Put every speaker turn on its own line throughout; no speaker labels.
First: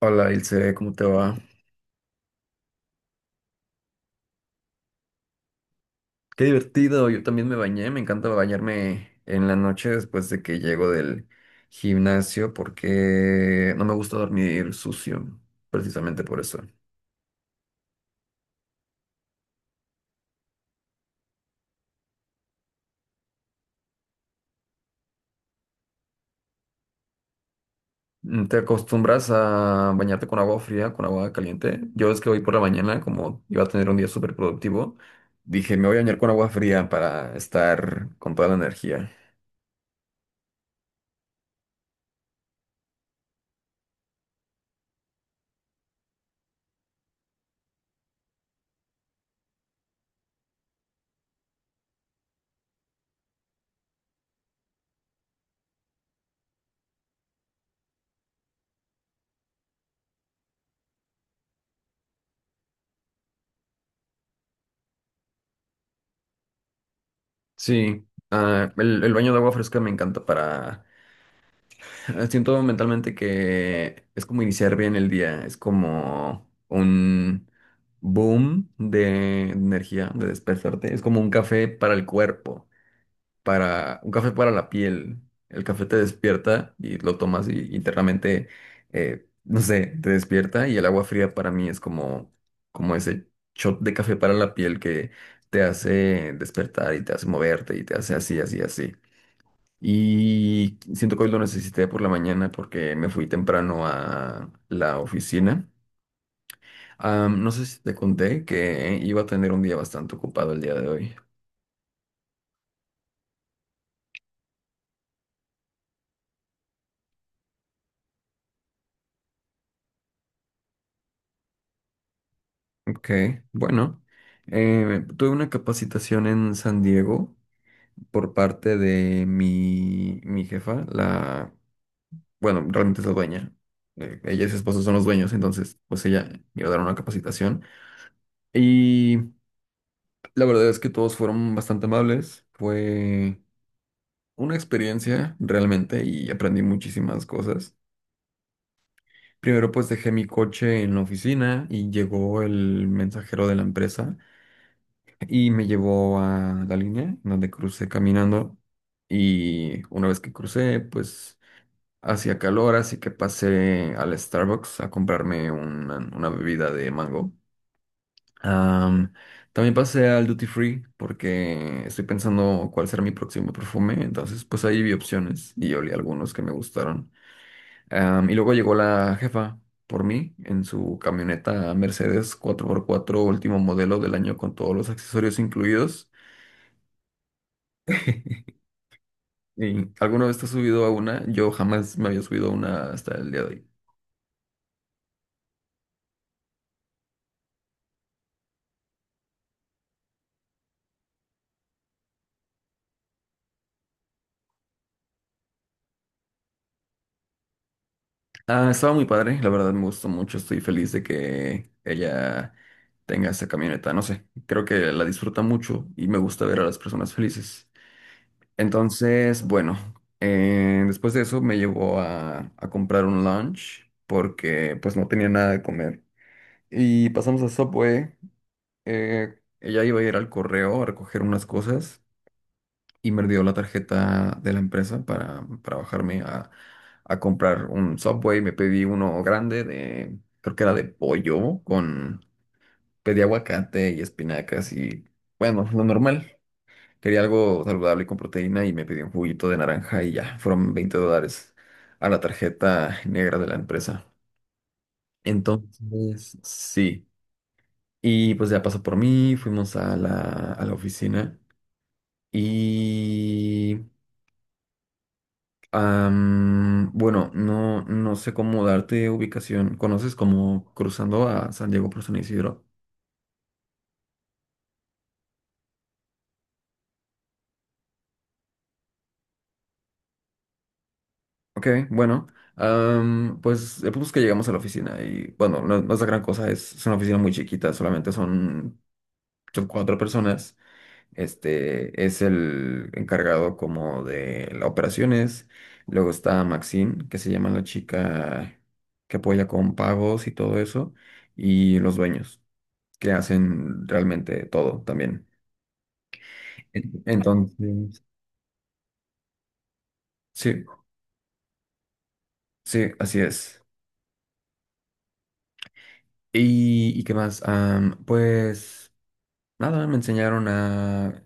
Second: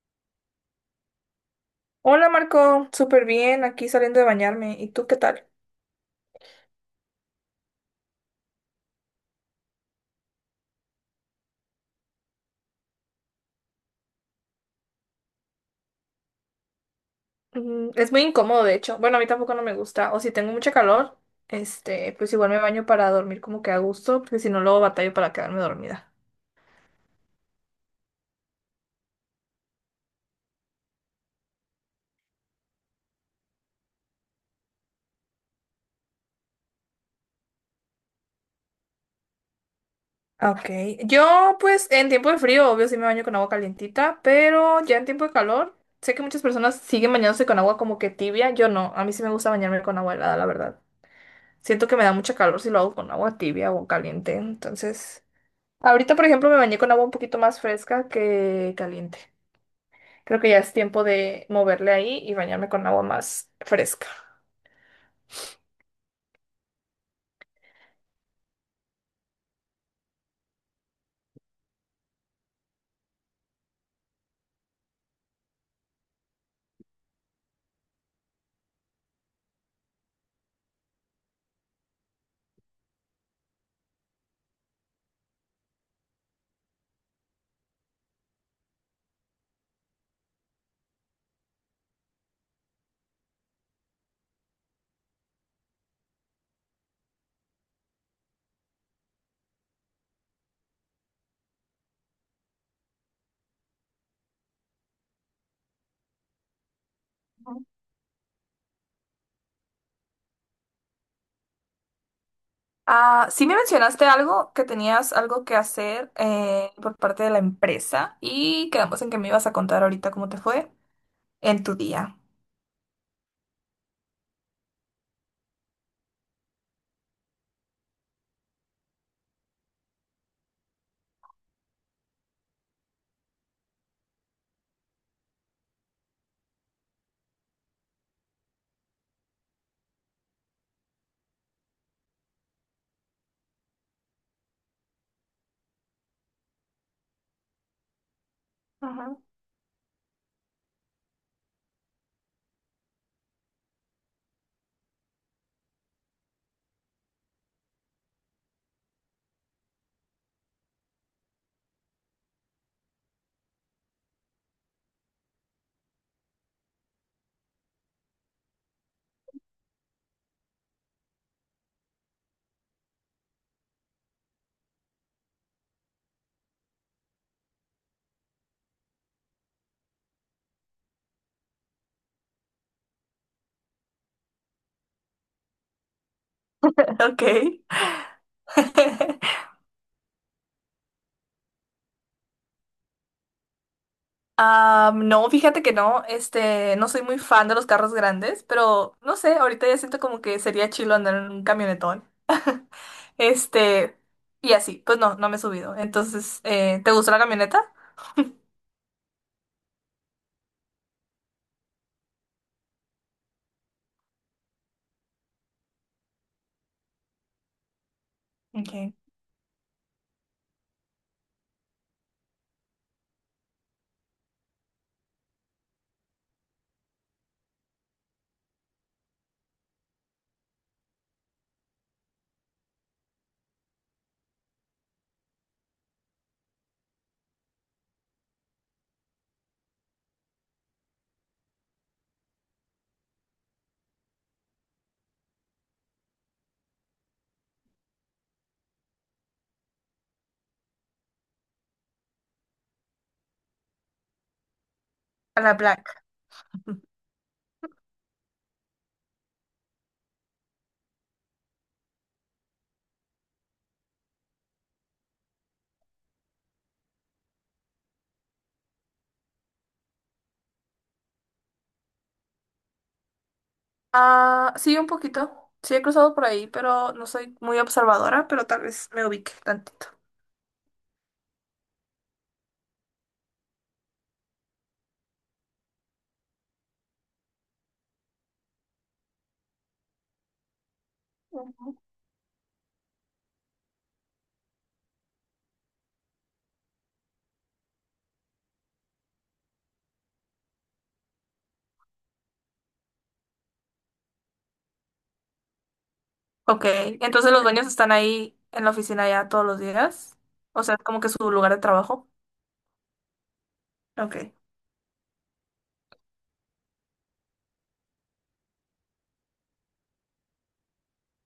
Hola Ilse, ¿cómo te va?
Hola Marco, súper bien, aquí saliendo de bañarme. ¿Y tú qué tal?
Qué divertido, yo también me bañé, me encanta bañarme en la noche después de que llego del gimnasio porque no me gusta dormir sucio, precisamente por eso.
Es muy incómodo, de hecho. Bueno, a mí tampoco no me gusta. O si tengo mucha calor, pues igual me baño para dormir como que a gusto, porque si no luego batallo para quedarme dormida.
¿Te acostumbras a bañarte con agua fría, con agua caliente? Yo es que hoy por la mañana, como iba a tener un día súper productivo, dije, me voy a bañar con agua fría para estar con toda la energía.
Ah, ok. Yo, pues, en tiempo de frío, obvio, sí me baño con agua calientita, pero ya en tiempo de calor, sé que muchas personas siguen bañándose con agua como que tibia. Yo no, a mí sí me gusta bañarme con agua helada, la verdad. Siento que me da mucha calor si lo hago con agua tibia o caliente. Entonces, ahorita, por ejemplo, me bañé con agua un poquito más fresca que caliente. Creo que ya es tiempo de moverle ahí y bañarme con agua más fresca.
Sí, el baño de agua fresca me encanta para… Siento mentalmente que es como iniciar bien el día, es como un boom de energía, de despertarte, es como un café para el cuerpo, para un café para la piel. El café te despierta y lo tomas y internamente, no sé, te despierta y el agua fría para mí es como ese shot de café para la piel que te hace despertar y te hace moverte y te hace así, así, así. Y siento que hoy lo necesité por la mañana porque me fui temprano a la oficina. No sé si te conté que iba a tener un día bastante ocupado el día de hoy.
Ah, sí me mencionaste algo, que tenías algo que hacer por parte de la empresa y quedamos en que me ibas a contar ahorita cómo te fue en tu día.
Ok, bueno. Tuve una capacitación en San Diego por parte de mi jefa, bueno, realmente es la dueña. Ella y su esposo son los dueños, entonces pues ella me iba a dar una capacitación. Y la verdad es que todos fueron bastante amables. Fue una experiencia realmente y aprendí muchísimas cosas.
Ajá.
Primero pues dejé mi coche en la oficina y llegó el mensajero de la empresa y me llevó a la línea donde crucé caminando y una vez que crucé pues hacía calor, así que pasé al Starbucks a comprarme una bebida de mango. Am, también pasé al Duty Free porque estoy pensando cuál será mi próximo perfume, entonces pues ahí vi opciones y olí algunos que me gustaron. Y luego llegó la jefa por mí en su camioneta Mercedes 4x4, último modelo del año, con todos los accesorios incluidos.
Ok.
¿Y alguna vez te has subido a una? Yo jamás me había subido a una hasta el día de hoy.
No, fíjate que no, no soy muy fan de los carros grandes, pero no sé, ahorita ya siento como que sería chilo andar en un camionetón. Este, y así, pues no me he subido. Entonces, ¿te gustó la camioneta?
Ah, estaba muy padre, la verdad me gustó mucho. Estoy feliz de que ella tenga esa camioneta. No sé, creo que la disfruta mucho y me gusta ver a las personas felices.
Ok.
Entonces, bueno, después de eso me llevó a comprar un lunch porque pues no tenía nada de comer. Y pasamos a Subway. Ella iba a ir al correo a recoger unas cosas y me dio la tarjeta de la empresa para bajarme a comprar un Subway. Me pedí uno grande de, creo que era de pollo con, pedí aguacate y espinacas y bueno, lo normal. Quería algo saludable con proteína y me pidió un juguito de naranja y ya, fueron $20 a la tarjeta negra de la empresa.
A la Black.
Entonces, sí. Y pues ya pasó por mí, fuimos a la oficina y… bueno, no, no sé cómo darte ubicación. ¿Conoces como cruzando a San Diego por San Isidro?
Ah, sí, un poquito. Sí, he cruzado por ahí, pero no soy muy observadora, pero tal vez me ubique tantito.
Ok, bueno. Pues el punto es que llegamos a la oficina y bueno, no, no es la gran cosa, es una oficina muy chiquita, solamente son cuatro personas.
Ujú.
Este es el encargado como de las operaciones. Luego está Maxine, que se llama la chica que apoya con pagos y todo eso. Y los dueños, que hacen realmente todo también.
Ok,
En-
entonces los dueños están
Entonces,
ahí en la oficina ya todos los días. O
sí,
sea, como que su lugar de trabajo.
sí, así es.
Ok.
¿Y qué más? Pues nada, me enseñaron a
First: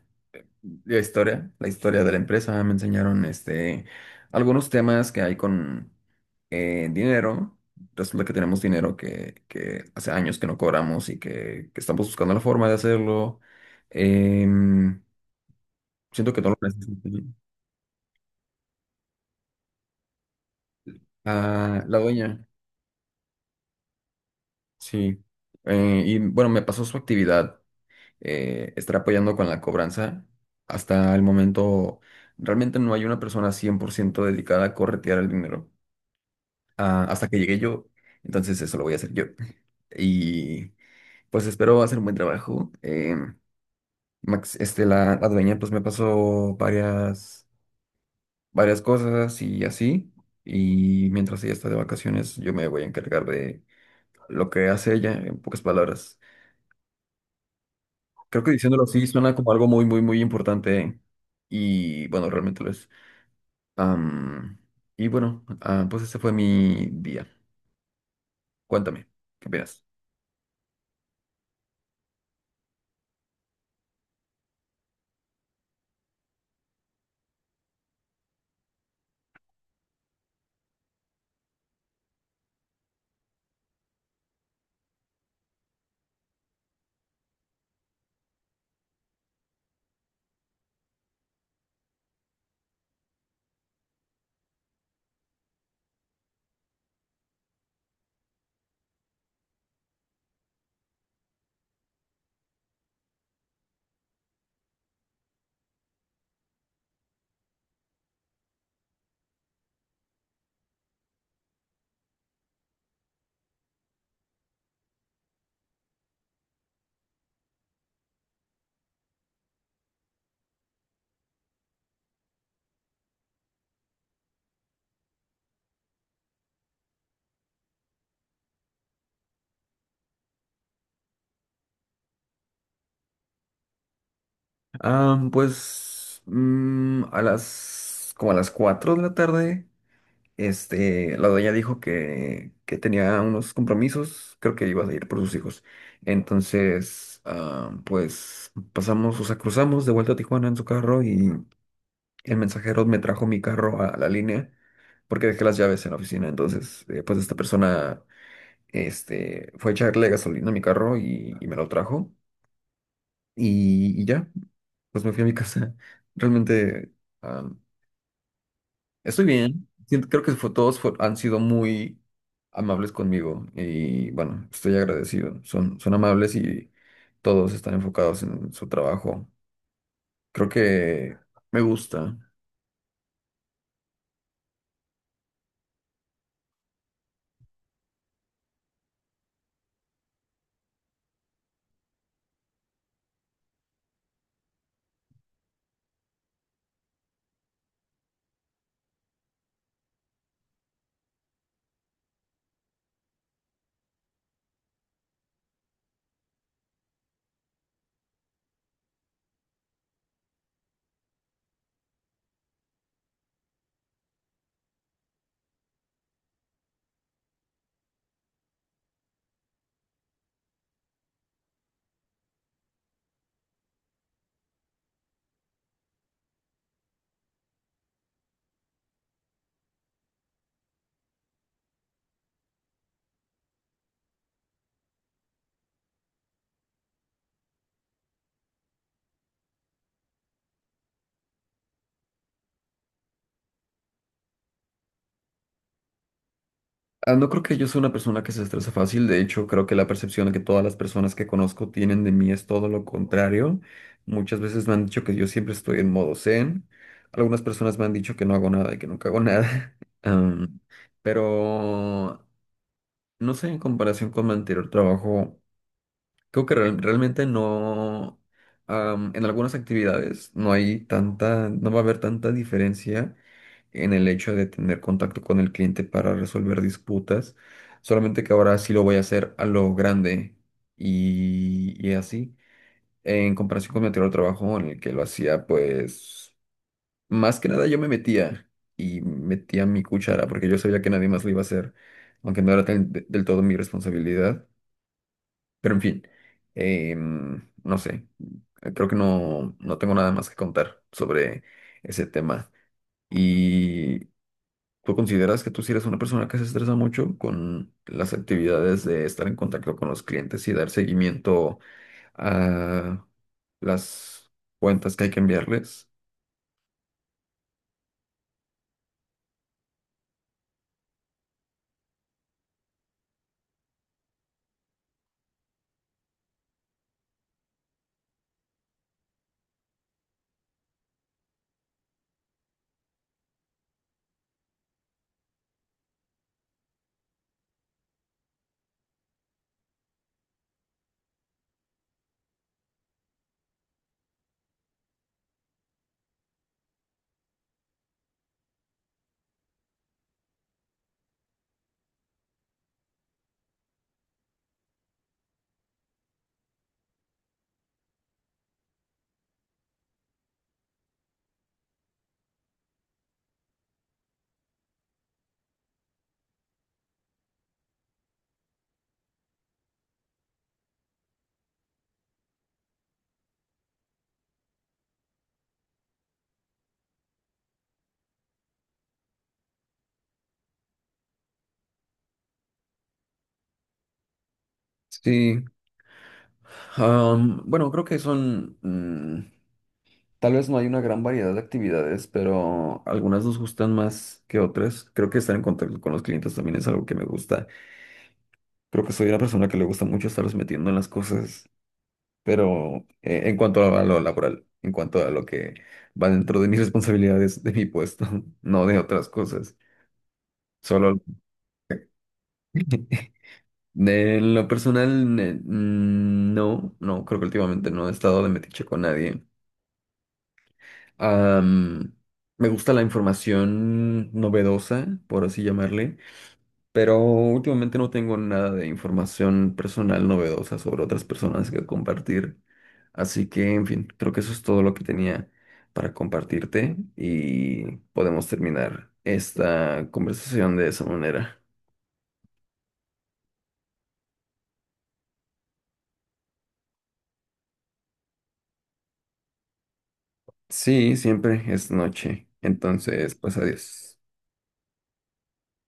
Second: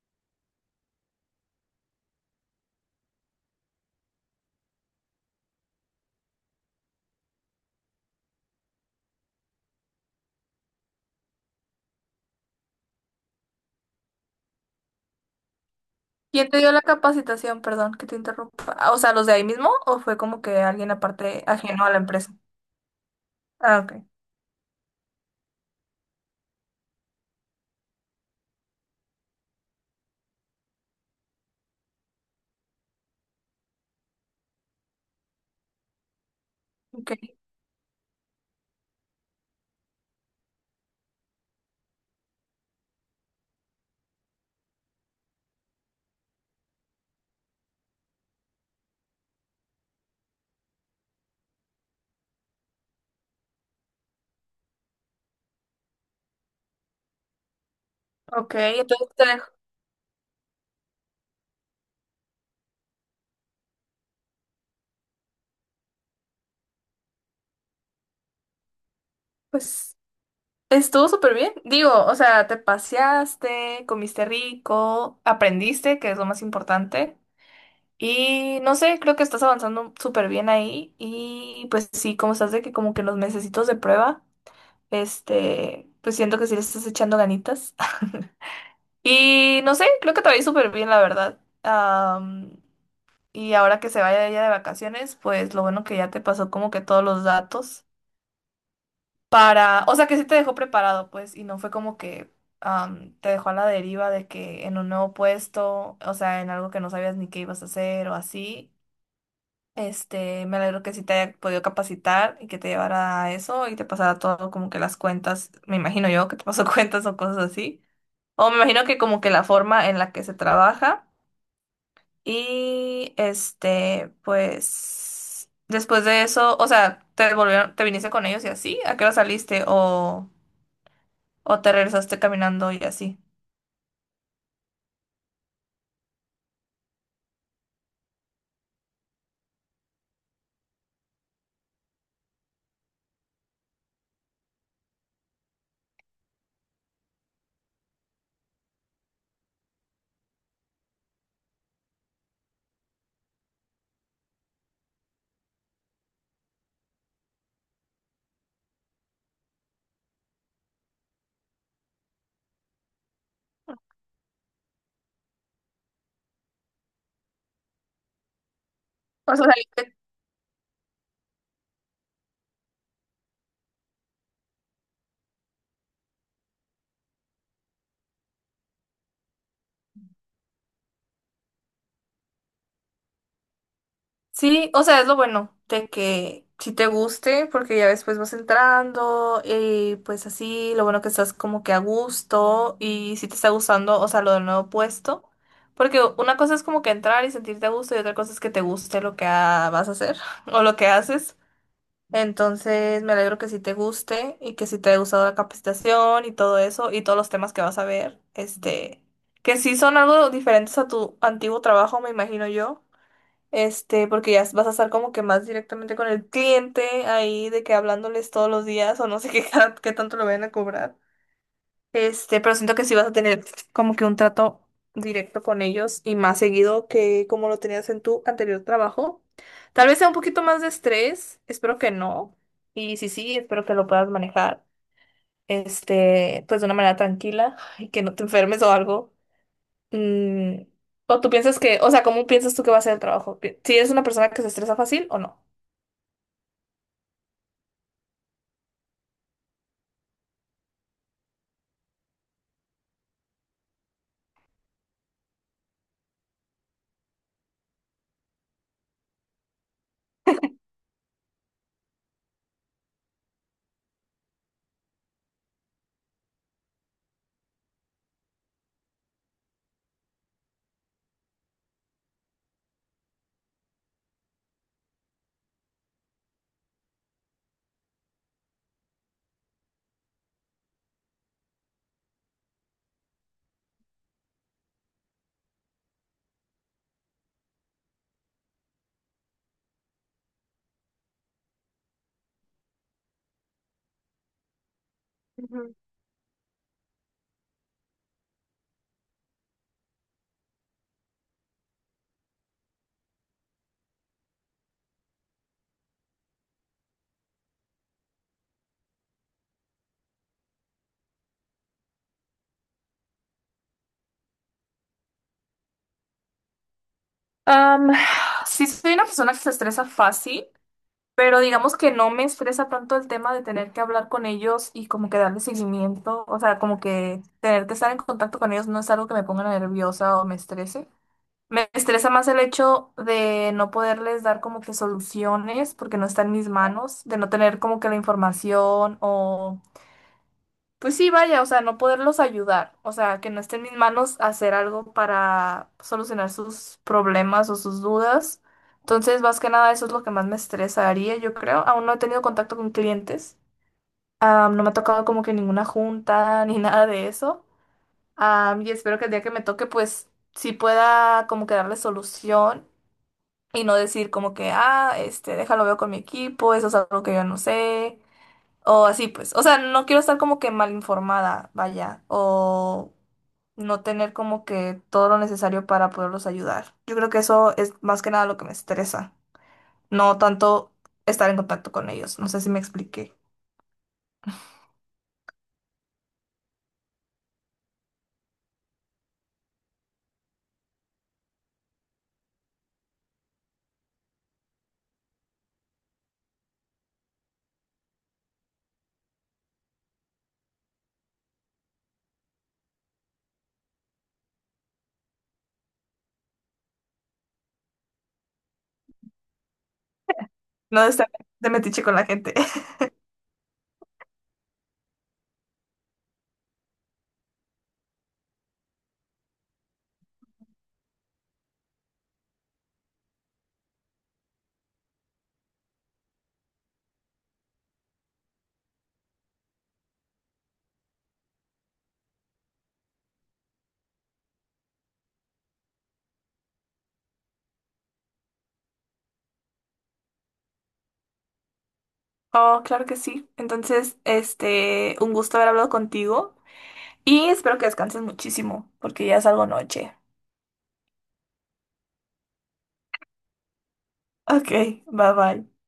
la historia, la historia de la empresa, me enseñaron algunos temas que hay con dinero. Resulta que tenemos dinero que hace años que no cobramos y que estamos buscando la forma de hacerlo. Em, Siento que no
¿Quién
lo
te dio la
necesito.
capacitación? Perdón, que te interrumpa. Ah, o sea, ¿los de ahí mismo o fue como que alguien aparte
Ah,
ajeno a
la
la empresa?
dueña,
Ah, ok.
sí. Y bueno, me pasó su actividad. Estar apoyando con la cobranza. Hasta el momento, realmente no hay una persona 100% dedicada a corretear el dinero. Ah,
Ok,
hasta que llegué yo, entonces eso lo voy a hacer yo. Y pues espero hacer un buen trabajo. Max, la dueña pues me pasó varias cosas y así. Y mientras ella está de vacaciones, yo me voy a encargar de lo que hace ella, en pocas palabras. Creo que
ok,
diciéndolo así
entonces te
suena
dejo.
como algo muy, muy, muy importante. Y bueno, realmente lo es. Am, y bueno, pues ese fue mi día. Cuéntame, ¿qué opinas?
Pues estuvo súper bien. Digo, o sea, te paseaste, comiste rico, aprendiste, que es lo más importante. Y no sé, creo que estás avanzando súper bien ahí. Y pues sí, como estás de que como que los mesecitos de prueba, pues siento que sí le estás echando ganitas. Y no sé, creo que te va a ir súper bien, la verdad. Y ahora que se vaya ella de vacaciones, pues lo bueno que ya te pasó como que todos los datos para, o sea, que sí te dejó preparado, pues, y no fue como que te dejó a la deriva de que en un nuevo puesto, o sea, en algo que no sabías ni qué ibas a hacer o así. Me alegro que sí te haya podido capacitar y que te llevara a eso y te pasara todo como que las cuentas, me imagino yo que te pasó cuentas o cosas así. O me imagino que como que la forma en la que se trabaja. Y pues, después de eso, o sea, te volvieron, te viniste con ellos y así, ¿a qué hora saliste? O te regresaste caminando y así.
Pues como a las 4 de la tarde. La doña dijo que tenía unos compromisos, creo que iba a ir por sus hijos. Entonces, pues pasamos, o sea, cruzamos de vuelta a Tijuana en su carro, y el mensajero me trajo mi carro a la línea porque dejé las llaves en la oficina. Entonces, pues esta persona, fue a echarle gasolina a mi carro y me lo trajo, y ya, pues me fui a mi casa. Realmente, ah, Estoy
O sea,
bien.
saliste-
Siento- Creo que fue- todos fue- Han sido muy amables conmigo y bueno, estoy agradecido. Son amables y todos están enfocados en su trabajo. Creo que me gusta.
Sí, o sea, es lo bueno de que si te guste, porque ya después vas entrando y pues así, lo bueno que estás como que a gusto y si te está gustando, o sea, lo del nuevo puesto, porque una cosa es como que entrar y sentirte a gusto y otra cosa es que te guste lo que vas a hacer o lo que haces. Entonces, me alegro que sí te guste y que sí te haya gustado la capacitación y todo eso y todos los temas que vas a ver, que sí son algo diferentes a tu antiguo trabajo, me imagino yo, porque ya vas a estar como que más directamente con el cliente ahí de que hablándoles todos los días o no sé qué tanto lo vayan a cobrar. Pero siento que sí vas a tener como que un trato directo con ellos y más seguido que como lo tenías en tu anterior trabajo. Tal vez sea un poquito más de estrés, espero que no. Y sí, espero que lo puedas manejar, pues de una manera tranquila y que no te enfermes o algo. Mm, o tú piensas que, o sea, ¿cómo piensas tú que va a ser el trabajo? ¿Si eres una persona que se estresa fácil o no?
Ah, no creo que yo sea una persona que se estresa fácil. De hecho, creo que la percepción que todas las personas que conozco tienen de mí es todo lo contrario. Muchas veces me han dicho que yo siempre estoy en modo zen. Algunas personas me han dicho que no hago nada y que nunca hago nada. Am, pero no sé, en comparación con mi anterior trabajo, creo que realmente no, en algunas actividades no hay tanta, no va a haber tanta diferencia en el hecho de tener contacto con el cliente para resolver disputas, solamente que ahora sí lo voy a hacer a lo grande y así, en comparación con mi anterior trabajo en el que lo hacía, pues, más que nada yo me metía y metía mi cuchara porque yo sabía que nadie más lo iba a hacer, aunque no era del todo mi responsabilidad. Pero
Ujú.
en fin, no sé, creo que no tengo nada más que contar sobre ese tema. ¿Y tú consideras que tú sí eres una persona que se estresa mucho con las actividades de estar en contacto con los clientes y dar seguimiento a las cuentas que hay que enviarles?
Am, sí, soy una persona que se estresa fácil. Pero digamos que no me estresa tanto el tema de tener que hablar con ellos y como que darle seguimiento, o sea, como que tener que estar en contacto con ellos no es algo que me ponga nerviosa o me estrese. Me estresa más el hecho de no poderles dar como que soluciones porque no está en mis manos, de no tener como que la información o... Pues sí, vaya, o sea, no poderlos ayudar, o sea, que no esté en mis manos hacer algo para solucionar sus problemas o sus dudas. Entonces, más que nada, eso es lo que más me estresaría, yo creo. Aún no he tenido contacto con clientes, no me ha tocado como que ninguna junta ni nada de eso. Ah, y espero que el día que me toque, pues sí pueda como que darle solución y no decir como que, déjalo veo con mi equipo, eso es algo que yo no sé. O así, pues. O sea, no quiero estar como que mal informada, vaya. O no tener como que todo lo necesario para poderlos ayudar. Yo creo que eso es más que nada lo que me estresa. No tanto estar en contacto con ellos. No sé si me expliqué.
Sí. Bueno, creo que tal vez no hay una gran variedad de actividades, pero algunas nos gustan más que otras. Creo que estar en contacto con los clientes también es algo que me gusta. Creo que soy una persona que le gusta mucho estarlos metiendo en las cosas, pero en cuanto a lo laboral, en cuanto a lo que va dentro de mis responsabilidades, de mi puesto, no de otras cosas.
No de
Solo
estar de metiche con la gente.
de lo personal, no, no, creo que últimamente no he estado de metiche con nadie. Am, Me gusta la información novedosa, por así llamarle, pero últimamente no tengo nada de información personal novedosa sobre otras personas que compartir. Así que, en fin, creo que eso es todo lo que tenía para compartirte, y podemos terminar esta conversación de esa manera.
Oh, claro que sí. Entonces, un gusto haber hablado contigo. Y espero que descanses muchísimo, porque ya es algo noche.
Sí, siempre es noche. Entonces, pues adiós.
Ok, bye bye.